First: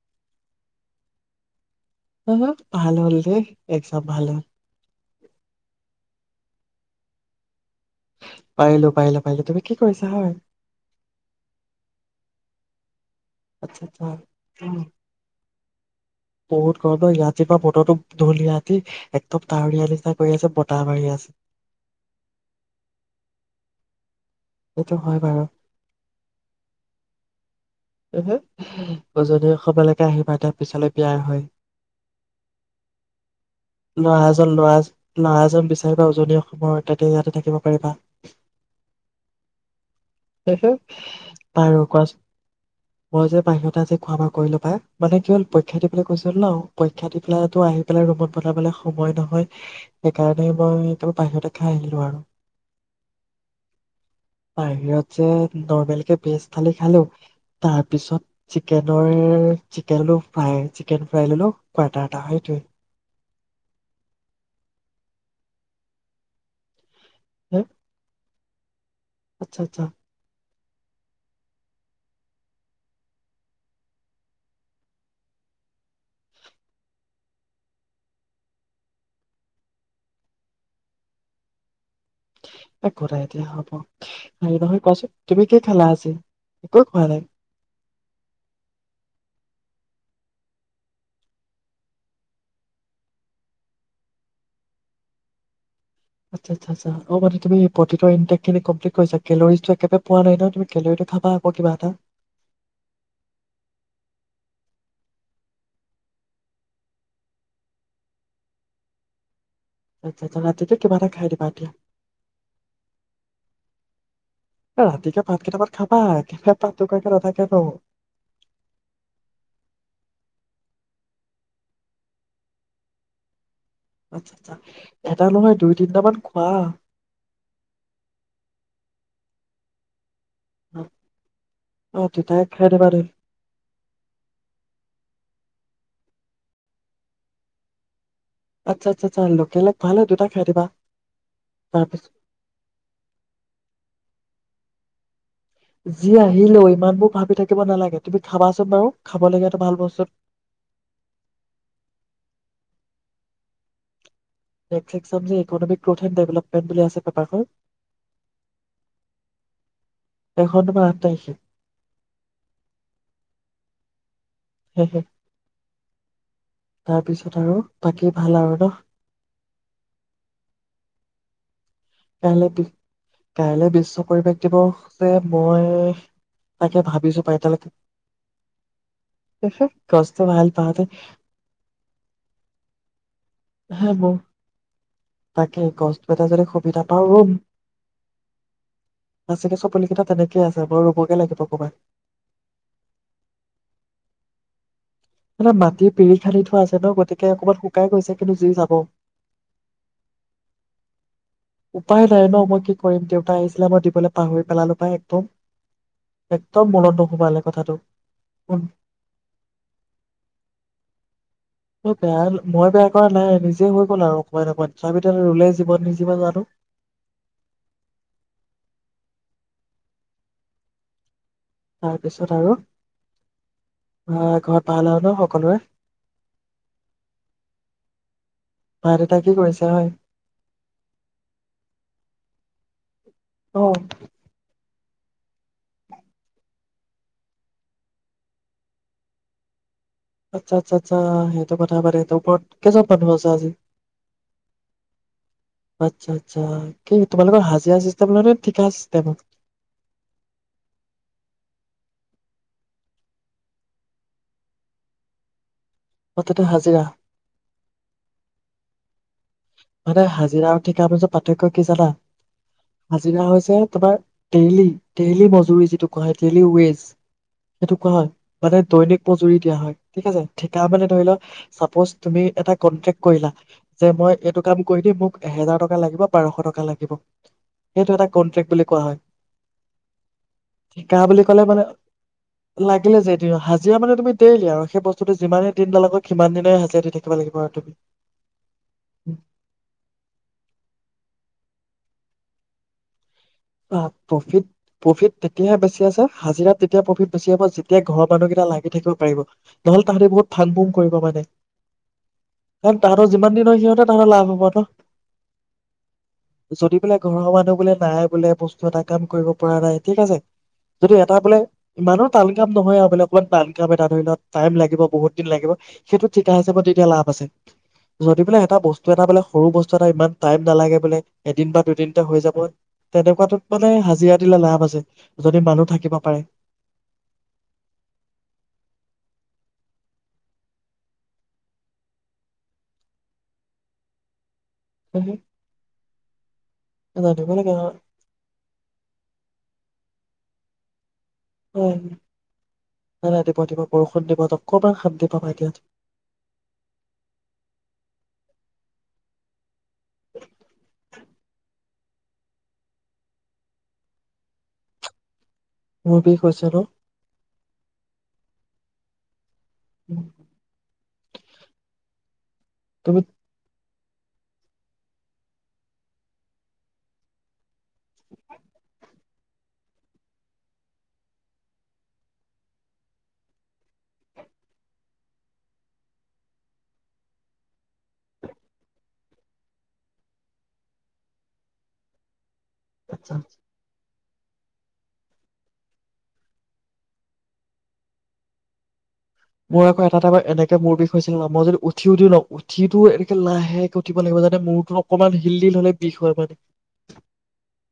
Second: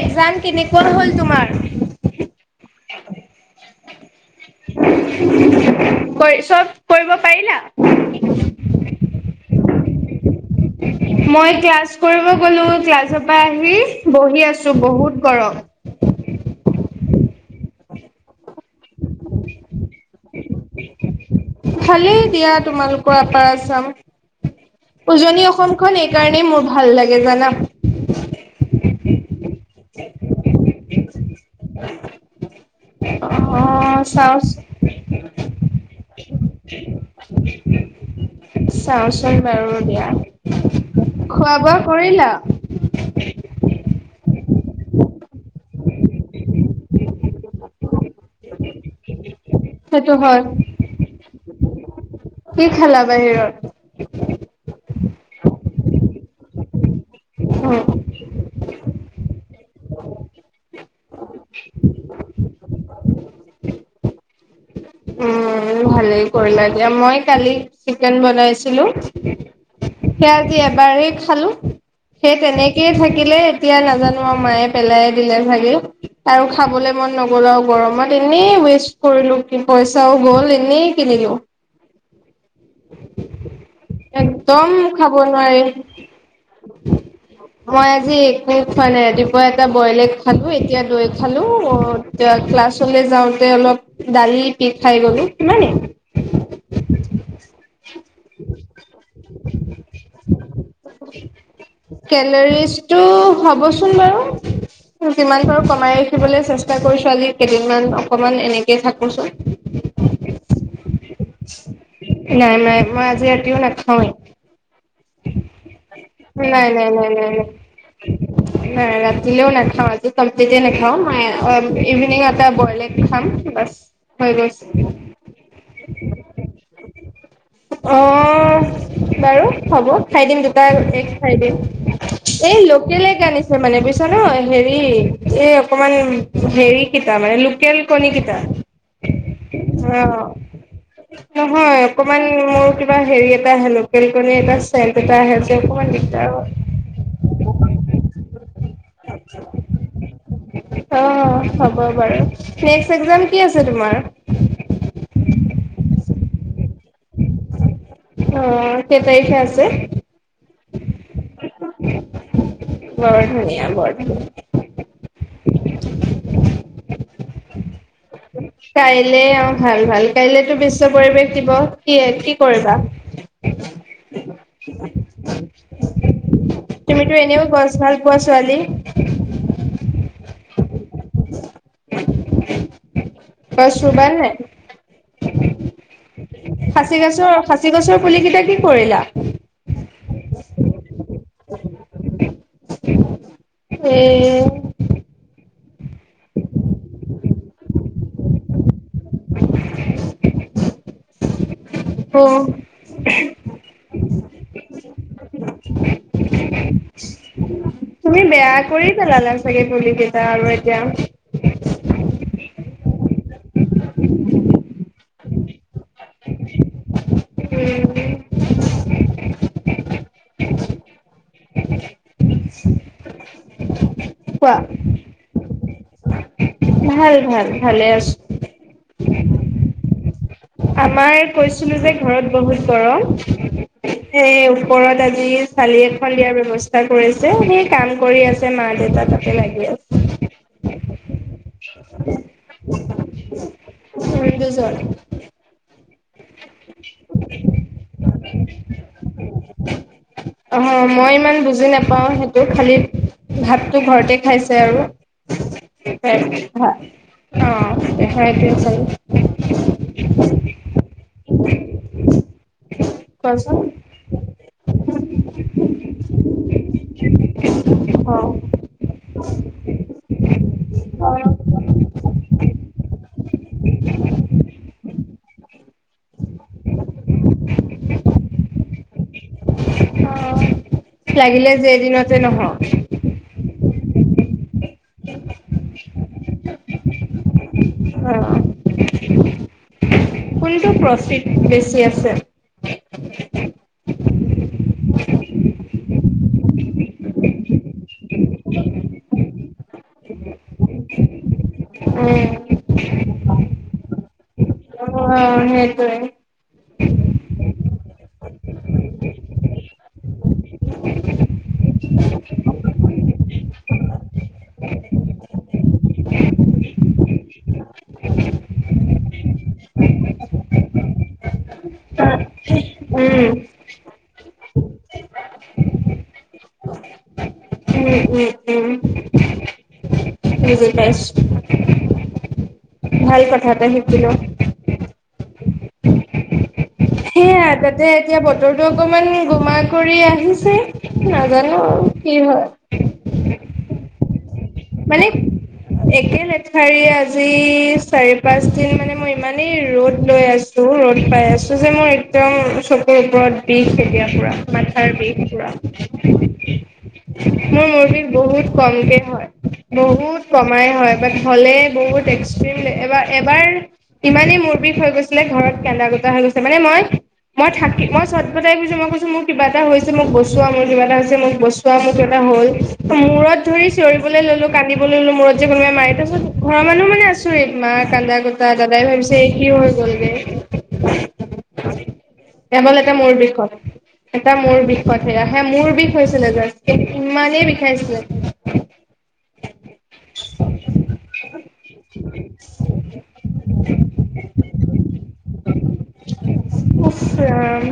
Exam কেনেকুৱা হ'ল তোমাৰ? হেল্ল' ভাল হ'ল দে এই চব ভাল হয়। [unintelligible] চব কৰিব পাৰিলা? পাৰিলো পাৰিলো পাৰিলো, তুমি কি কৰিছা হয়? মই ক্লাছ কৰিব গ'লো ক্লাছত পা আহি আচ্ছা আচ্ছা বহি আছো উম, বহুত গৰম তহত এয়াত যেবা বতৰটো ধুনীয়া কি একদম ডাৱৰীয়া নিচিনা কৰি আছে বতাহ মাৰি আছ ভালেই দিয়া তোমালোকৰ আপাৰ আচাম। সেইটো হয় বাৰু উজনি অসমখন এই কাৰণেই মোৰ ভাল লাগে জানা। উজনি অসমলেকে আহিবা দিয়া পিছলে বিয়া হৈ। অ' ল'ৰা এজন ল'ৰা চাওঁচোন। ল'ৰা এজন বিচাৰিবা উজনি অসমৰ তেতিয়া ইয়াতে থাকিব পাৰিবা। চাওঁচোন বাৰু দিয়া। খোৱা বোৱা বাৰু কোৱাচোন। কৰিলা? মই যে বাহিৰতে আজি খোৱা বোৱা কৰিলো পাই মানে কি হ'ল পৰীক্ষা দিবলৈ গৈছিলো ন? পৰীক্ষা দি পেলাই আহি পেলাই ৰুমত বনাবলে সময় নহয়। সেইটো হয়। সেইকাৰণে মই তো বাহিৰতে খাই আহিলো আৰু কি খালা বাহিৰত? বাহিৰত যে নৰ্মেল কে ভেজ থালি খালো। তাৰ পিছত চিকেনৰ চিকেন ফ্ৰাই চিকেন ফ্ৰাই ললো কোৱাৰ্টাৰ এটা সেইটোৱে উম ভালেই কৰিলা দিয়া, মই কালি হে, চিকেন বনাইছ হেল্ল' আচ্ছা আচ্ছা। খালি এবাৰেই খালো সেই তেনেকেই থাকিলে এতিয়া নাজানো আৰু মায়ে পেলাই দিলে চাগে আৰু খাবলৈ মন নগ'ল আৰু গৰমত এনেই ৱেষ্ট কৰিলো। পইচাও গ'ল এনেই কিনিলো একো নাই দিয়া হ'ব, হেৰি একদম নহয় কোৱাচোন খাব তুমি কি নোৱাৰি খালা আজি? একোৱেই খোৱা নাই? এ বইলে খালো, এতিয়া দৈ খালো, অ ক্লাছলে যাওঁতে অলপ- দালি পি খাই গলো সিমানে? আচ্ছা আচ্ছা আচ্ছা অ মানে তুমি- প্ৰটিনৰ ইনটেক্টখিনি কমপ্লিট কৰিছা? কেলৰিজটো একেবাৰে পোৱা নাই নহয়, তুমি কেলৰিটো খাবা আকৌ কিবা এটা। কেলৰিজটো হ'বচোন বাৰু যিমান পাৰো কমাই ৰাখিবলৈ চেষ্টা কৰিছো আজি কেইদিনমান অকমান এনেকেই থাকোচোন আচ্ছা- আচ্ছা ৰাতিকে কিবা এটা খাই দিবা এতিয়া। নাই নাই মই আজি ৰাতিও নাখাৱেই ৰাতিকে ভাত কেইটামান খাবা নাই, একেবাৰে নাই পাত নাই টুকুৰাকে নাই নাই নাথাকে ন নাই ৰাতিলেও নেখাওঁ আজি কমপ্লিটে নেখাওঁ। [unintelligible] ইভিনিং এটা বইলে এগ দি খাম বচ। হৈ আচ্ছা আচ্ছা গৈছে। এটা নহয় দুই তিনটামান খোৱা অহ বাৰু- হ'ব। খাই দিম দুটা খাই দিম। অ তেতিয়াই এই খাই দিবা ধৰি লোকেল এগ আনিছে মানে বুজিছা নে হেৰি এ অকমান হেৰি কেইটা মানে, লোকেল কণী কি অ' আচ্ছা আচ্ছা আচ্ছা লোকেল এক ভাল হয় দুটা খাই দিবা নহয়, তাৰপিছত অকনমান মোৰ কিবা হেৰি এটা হে লোকেল কণী এটা- চেণ্ট এটা আহে- তেল অকনমান দি যি আহিলেও ইমানবোৰ ভাবি থাকিব নালাগে, তুমি খাবা চোন বাৰু। খাবলগীয়া এটা ভাল বস্তু অ', হ'ব বাৰু [inaudible] এক্সাম কি আছে তোমাৰ? নেক্সট এক্সাম যে ইকোনমিক গ্ৰথ এণ্ড ডেভেলপমেণ্ট বুলি আছে পেপাৰখন। অ', কেই তাৰিখে আছে? এখন তোমাৰ আাঠ তাৰিখে। বৰ ধুনীয়া, বৰ ধুনীয়া। তাৰ পিছ ত আৰু বাকী ভাল আৰু ন কাইলে অ' ভাল, ভাল কাইলেতো বিশ্ব পৰিৱেশ- দিব কাইলে বি, কাইলেও বিশ্ব পৰিৱেশ দিৱস যে মই তাকে তুমিতো ভাবিছোঁ এনেও গছ ভাল পোৱা ছোৱালী [unintelligible] গছ মই ভাল পাওঁতে গছ হে ৰুবা বৌ, নে নাই? তাকে গছ এটা যদি খুব খাচী তাপা ৰুম, গছৰ খাচী গছৰ পুলি কেইটা কি কৰিলা? আছেগে চব পুলিকেইটা তেনেকেই আছে, মই ৰোব গেলে [inaudible] এ আমাৰ মাটিৰ পিৰি খান্দি থোৱা আছে ন'? গতিকে অকমান শুকাই গৈছে কিন্তু জুই যাব। উপায় নাই অ', ন' মই কি কৰিম? দেউতা আহিছিলে মই দিবলৈ পাহৰি পেলালোঁ পাই একদম। একদম মনত নোসোমালে কথাটো। তুমি বেয়া কৰি পেলালা চাগে পুলি কেইটা আৰু এতিয়া উম। মই বেয়া, মই বেয়া কৰা নাই নিজ হৈ গ'ল আৰু অকণমান, অকণমান। [unintelligible] উমম। তাৰপিছত আৰু? অ' কোৱা ঘৰত ভাল আৰু ন সকলোৰে? ভাল, ভাল, ভালে আছো। মা দেউতা কি কৰিছে হয়। আমাৰ কৈছিলো যে ঘৰত বহুত গৰম। অ সেই ওপৰত আজি চালি এখন দিয়াৰ ব্যৱস্থা কৰিছে, সেই কাম কৰি আছে মা-দেউতা তাকে লাগি আছে। আচ্ছা, আচ্ছা, আচ্ছা তোৰ কথা বাদ দে, তই ওপৰত কেইজন মানুহ আছে আজি? দুজন আচ্ছা আ কি তোমালোকৰ হাজিৰা চিষ্টেম নে ঠিকা চিষ্টেম পাওঁ সেইটো খালী ভাতটো ঘৰতে খাইছে আৰু অ তাতে হাজিৰা। অ হয় চল [unintelligible] মানে হাজিৰা ঠিকা পিছত তকয় কি জানা হাজিৰা হৈছে কোৱাচোন তোমাৰ ডেইলি ডেইলি মজুৰি যিটো কোৱা হয় ডেইলি ৱেজ সেইটো কোৱা হয় অ মানে দৈনিক মজুৰি দিয়া হয় ঠিক আছে ঠিকা মানে ধৰি লও চাপজ তুমি এটা কনটেক কৰিলা যে মই এইটো কাম কৰি দিয় মোক এহেজাৰ টকা লাগিব বাৰশ টকা লাগিব সেইটো এটা কন্ট্ৰেক্ট বুলি কোৱা হয় শিকাহ বুলি ক'লে লাগিলে মানে যে এদিনতে নহওক লাগিলে যে এইটোজ [unintelligible] যিয় মানে তুমি তেলি আৰু সেই বস্তুটো যিমানেই দিন নালাগক কিমান দিনে হাজিৰা থাকিব লাগিব আৰু তুমি অ [inaudible] কোনটো প্ৰফিট বেছি আছে অ প্ৰফিট প্ৰফিট তেতিয়াহে বেছি আছে হাজিৰা তেতিয়া প্ৰফিট বেছি হব যেতিয়া ঘৰৰ মানুহকেইটা লাগি থাকিব পাৰিব নহ'লে তাহাঁতে বহুত ফাং ফুং কৰিব মানে উম কাৰণ তাহাঁতৰ যিমান দিন হয় সিহঁতে তাহাঁতৰ লাভ হব বতো অ সেইটোৱে যদি বোলে ঘৰৰ মানুহ বোলে নাই বোলে বস্তু এটা কাম কৰিব পৰা নাই ঠিক আছে যদি এটা বোলে ইমানো টান কাম নহয় আৰু বোলে অকমান টান কাম এটা ধৰি ল টাইম লাগিব বহুত দিন লাগিব সেইটো ঠিকা হিচাপত দি দিব লাভ আছে যদি বোলে এটা বস্তু এটা বোলে সৰু বস্তু এটা ইমান টাইম নালাগে বোলে এদিন বা দুদিনতে হৈ যাব উম তেনেকুৱাটোত মানে হাজিৰা দিলে লাভ আছে যদি মানুহ থাকিব পাৰে উ উ উম উম গম পাইছো ভাল কথা এটা শিকিলোঁ হ সেয়া তাতে এতিয়া বতৰটো অকনমান গোমাত কৰি আহিছে নাজানো আৰু ৰাতিপুৱা কি হয় সন্দত [unintelligible] দিব তক মানে একে লেঠাৰীয়ে আজি চাৰি পাঁচ দিন মানে মই ইমানেই এ ৰ'দ লৈ আছো ৰ'দ পাই আছো যে মোৰ এক্দম চকুৰ ওপৰত বিষ এতিয়া পুৰা মাথাৰ বিষ মোৰ বিষ হৈছে ন [unintelligible] মোৰ মূৰ বিষ বহুত কমকে হয় বহুত কমাই হয় ব হ'লে বহুত এক তুমি এবাৰ এবাৰ ইমানেই মূৰ বিষ হৈ গৈছিলে ঘৰত কান্দা কাটা হৈ গৈছে, মানে মই মই থাকি মই চত ফটাই ফুইছো মই কৈছো মোৰ কিবা এটা হৈছে মোক বচোৱা মোৰ কিবা এটা হৈছে মোক বচোৱা মোৰ কিবা এটা হল মূৰত ধৰি চিঞৰি লৈ ললো কান্দিব ললো মূৰত যে কোনোবাই মায়ত ঘৰৰ মানুহ মানে আছোঁৰি মা কান্দা কোতা দাদাই ভাবিছে এই কি হৈ গলগে কেৱল এটা মোৰ বিষয় এটা মোৰ বিষত সেয়া সে মোৰ বিষ হৈছিলে যে ইমানেই বিষাইছিলে মোৰ আকৌ এটা টাইমাৰ এনেকে মোৰ বিষ হৈছিলে মই যদি উঠি উঠিও ন উঠিটো এনেকে লাহেকে উঠিব লাগিব যোন মূৰটো অকমান শিলডিল হলে বিষ হয় মানে উফ ৰাম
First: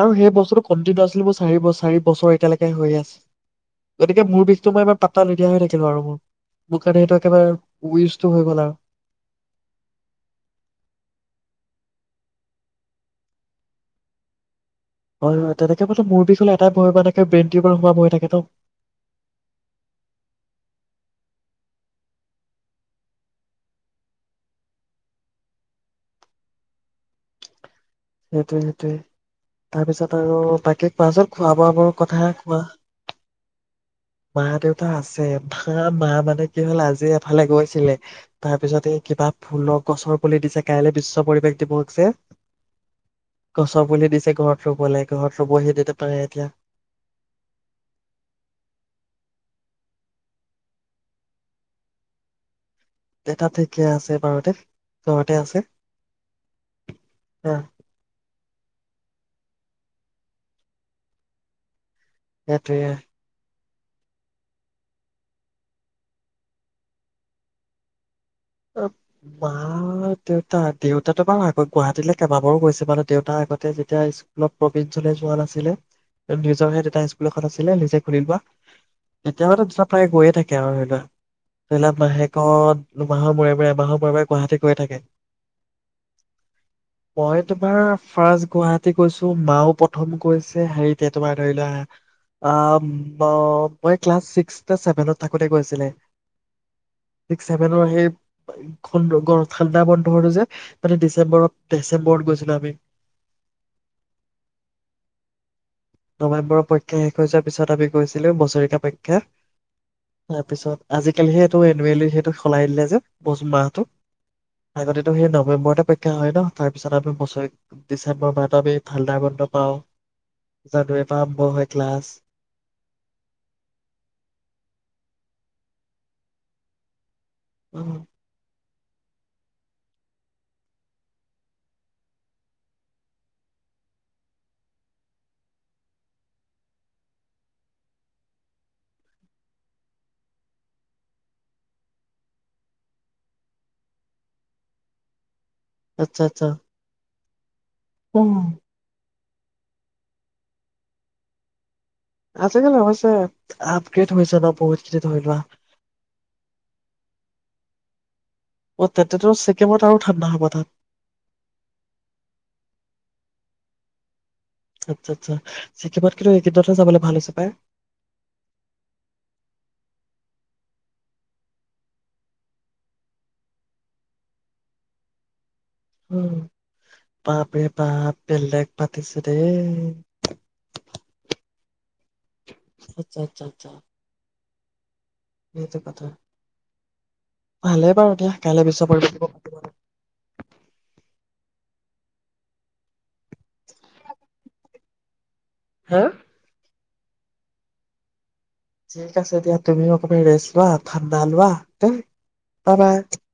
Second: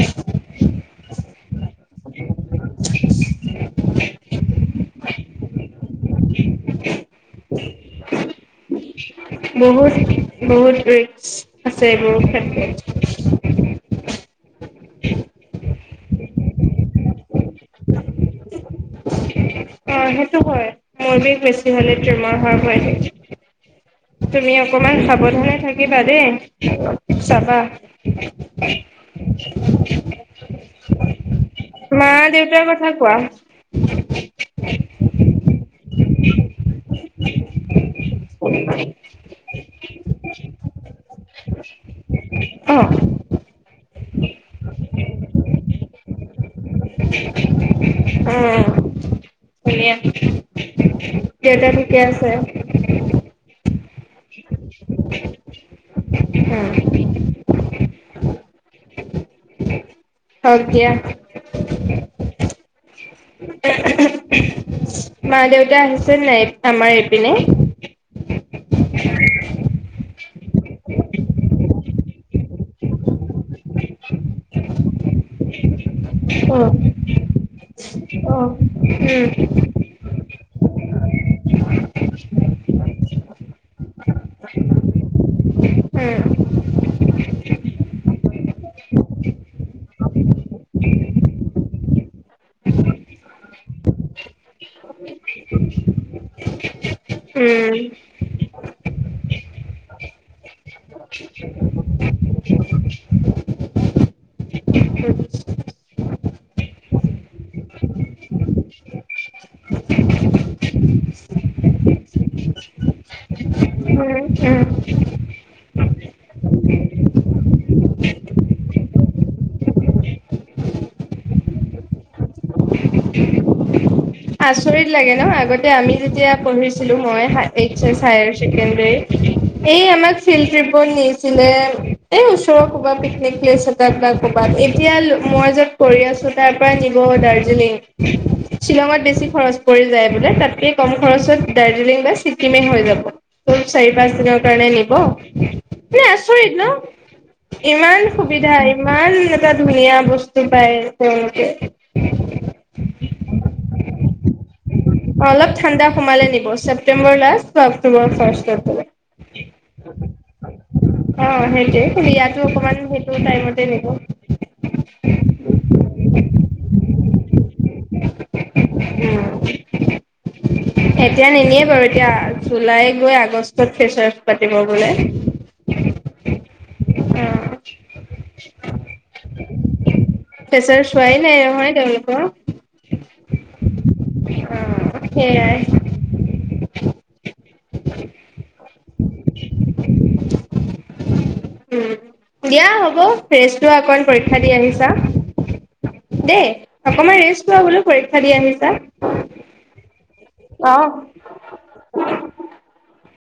আৰু সেই বস্তুটো কণ্টিনিউ আছিল মোৰ চাৰি চাৰি বছৰ এতিয়ালৈকে হৈ আছে গতিকে মোৰ বিষটো মই ইমান পাত্তা হৈ নেিল আৰু মোৰ মোৰ কাৰণে সেইটো একেবাৰে উইচটো হৈ গল আৰু বহুত [unintelligible] লক [unintelligible] হয় হয় তেনেকে বলো মোৰ বিষ হলে ত পঢ়ৰ পৰাক [unintelligible] ে বেন্টিৰ পৰাাৰ খোৱা বহ থাকে ত [unintelligible] মই বিষ বেছি হলে তিওমাস হোৱাৰ ভয় থাকে তুমি অকমান সাৱধানে থাকিবা দেই। চাবা সেইটোৱে সেইটোয়ে, তাৰপিছত আৰু বাকীক কোৱা চোন খোৱা বোৱা বোৰ মা কথা কোৱা, দেউতাৰ কথা কোৱা মা দেউতা আছে মা মা মানে কি হল আজি এফালে গৈছিলে তাৰপিছতে কিবা ফুলৰ গছৰ পুলি দিছে কাইলৈ বিশ্ব পৰিৱেশ দিৱস যে অ গছৰ পুলি দিছে ঘৰত সবে ঘৰব বহি দ [unintelligible] পতিয়া [unintelligible] আহ ধুনীয়া দেতা ঠিকে আছে থিকে আছে বাৰুতে তহতে আছে উম আহ হক দিয়া [unintelligible] সেইটোৱে [unintelligible] মা দেউতা আহিছে নাই আমাৰ এইপিনে অ ব [unintelligible] দেউতা দেউতাটো বাৰু আগত গুৱাহাটীলৈ কেইবাবাৰো গৈছে মাৰু দেউতা আগতে যেতিয়া স্কুলত প্ৰভিন্ঞ্চলৈ যোৱা নাছিলে অ নিজৰ সেই তে স্কুল এখন আছিলে নিজে খুলি অ লোৱা উম তেতিয়া দু প্ৰায়ে গৈয়ে থাকে আও [unintelligible] মাহেকত বাৰে বাৰে এমাহৰ মুৰে‌ মুৰে গুৱাহাটী গৈ থাকে উম মই তোমাৰ ফাৰ্চট গুৱাহাটী গৈছো মাও প্ৰথম গৈছে হেৰিতে তোমাৰ ধৰি লোৱা মই ক্লাছ ছিক্স নে ছেভেনত থাকোঁতে গৈছিলে ছিক্স ছেভেনৰ উম সেই ঠাণ্ডা বন্ধ হল যে মানে ডিচেম্বৰত ডিচেম্বৰত গৈছিলো আমি উম নৱেম্বৰৰ পৰীক্ষা শেষ হৈ যোৱাৰ পিছত আমি গৈছিলো বছৰেকীয়া পৰীক্ষা, তাৰপিছত আজিকালি সেইটো এনুৱেলি সেইটো সলাই দিলে যে মাহটো উম আগতেতো সেই নৱেম্বৰতে পৰীক্ষা হয় ন, তাৰ পিছত আমি বছৰি ডিচেম্বৰ মাহতো আমি ঠাণ্ডা বন্ধ পাওঁ জানুৱাৰী ৰ পৰা আৰম্ভ হয় ক্লাছ আচৰিত লাগে ন আগতে আমি যেতিয়া পঢ়িছিলো মই এইচ অ এছ হায়াৰ চেকেণ্ডী এই আমাক ফিল্ড ট্ৰিপত নিছিলে, এই ওচৰৰ ক'বাত পিকনিক প্লেচ এটাত বা ক'বাত এতিয়া মই য'ত কৰি আছো তাৰ পৰা নিব দাৰ্জিলিং, শ্বিলঙত বেছি খৰচ পৰি যায় বোলে তাতকে কম খৰচত দাৰ্জিলিং বা ছিকিমে হৈ যাব ত' চাৰি পাঁচ দিনৰ কাৰণে নিব। নে আচ্ছা আচ্ছা আচৰিত ন ইমান অ সুবিধা ইমান এটা ধুনীয়া বস্তু পায় তেওঁলোকে আছে কিন্তু নহৈছে আপগ্ৰেদ হৈছে ন বহুত খিনি ধৰি অ লোৱা অলপ ঠাণ্ডা সোমালে নিবি ছেপ্টেম্বৰ লাষ্ট বা অক্টোবৰ ফাৰ্ষ্ট অ', তেন্তেতো ছিকিমত আৰু ঠাণ্ডা হ'ব তাত সেইটোৱে ইয়াতো অকমান সেইটো টাইমত নি [unintelligible] আচ্ছা আচ্ছা ছিকিমত কিন্তু এইকেদিনত হে যাবলৈ ভাল হৈছে পাই এতিয়া নিনিয়ে বাৰু এতিয়া জুলাই গৈ আগষ্টত ফেচাৰচ পাতিব বোলে অ বাপৰে বাপ বেলেগ পাতিছে দেই ফেচাৰ্চ চোৱাই নাই নহয় তেওঁলোকৰ অ' আচ্ছা আচ্ছা উম সেইটো কথা, ভালেই বাৰু দিয়া কাইলৈ পিছ [unintelligible] উম দিয়া হ'ব ফ্ৰেছ হোৱা অকণ, পৰীক্ষা দি আহিছা হা দেই অকণমান ৰেষ্ট লোৱা বোলো পৰীক্ষা দি আহি ঠিক আছে দিয়া তুমি ত ৰেষ্ট লোৱা অ ঠাণ্ডা লোৱা বাই বাই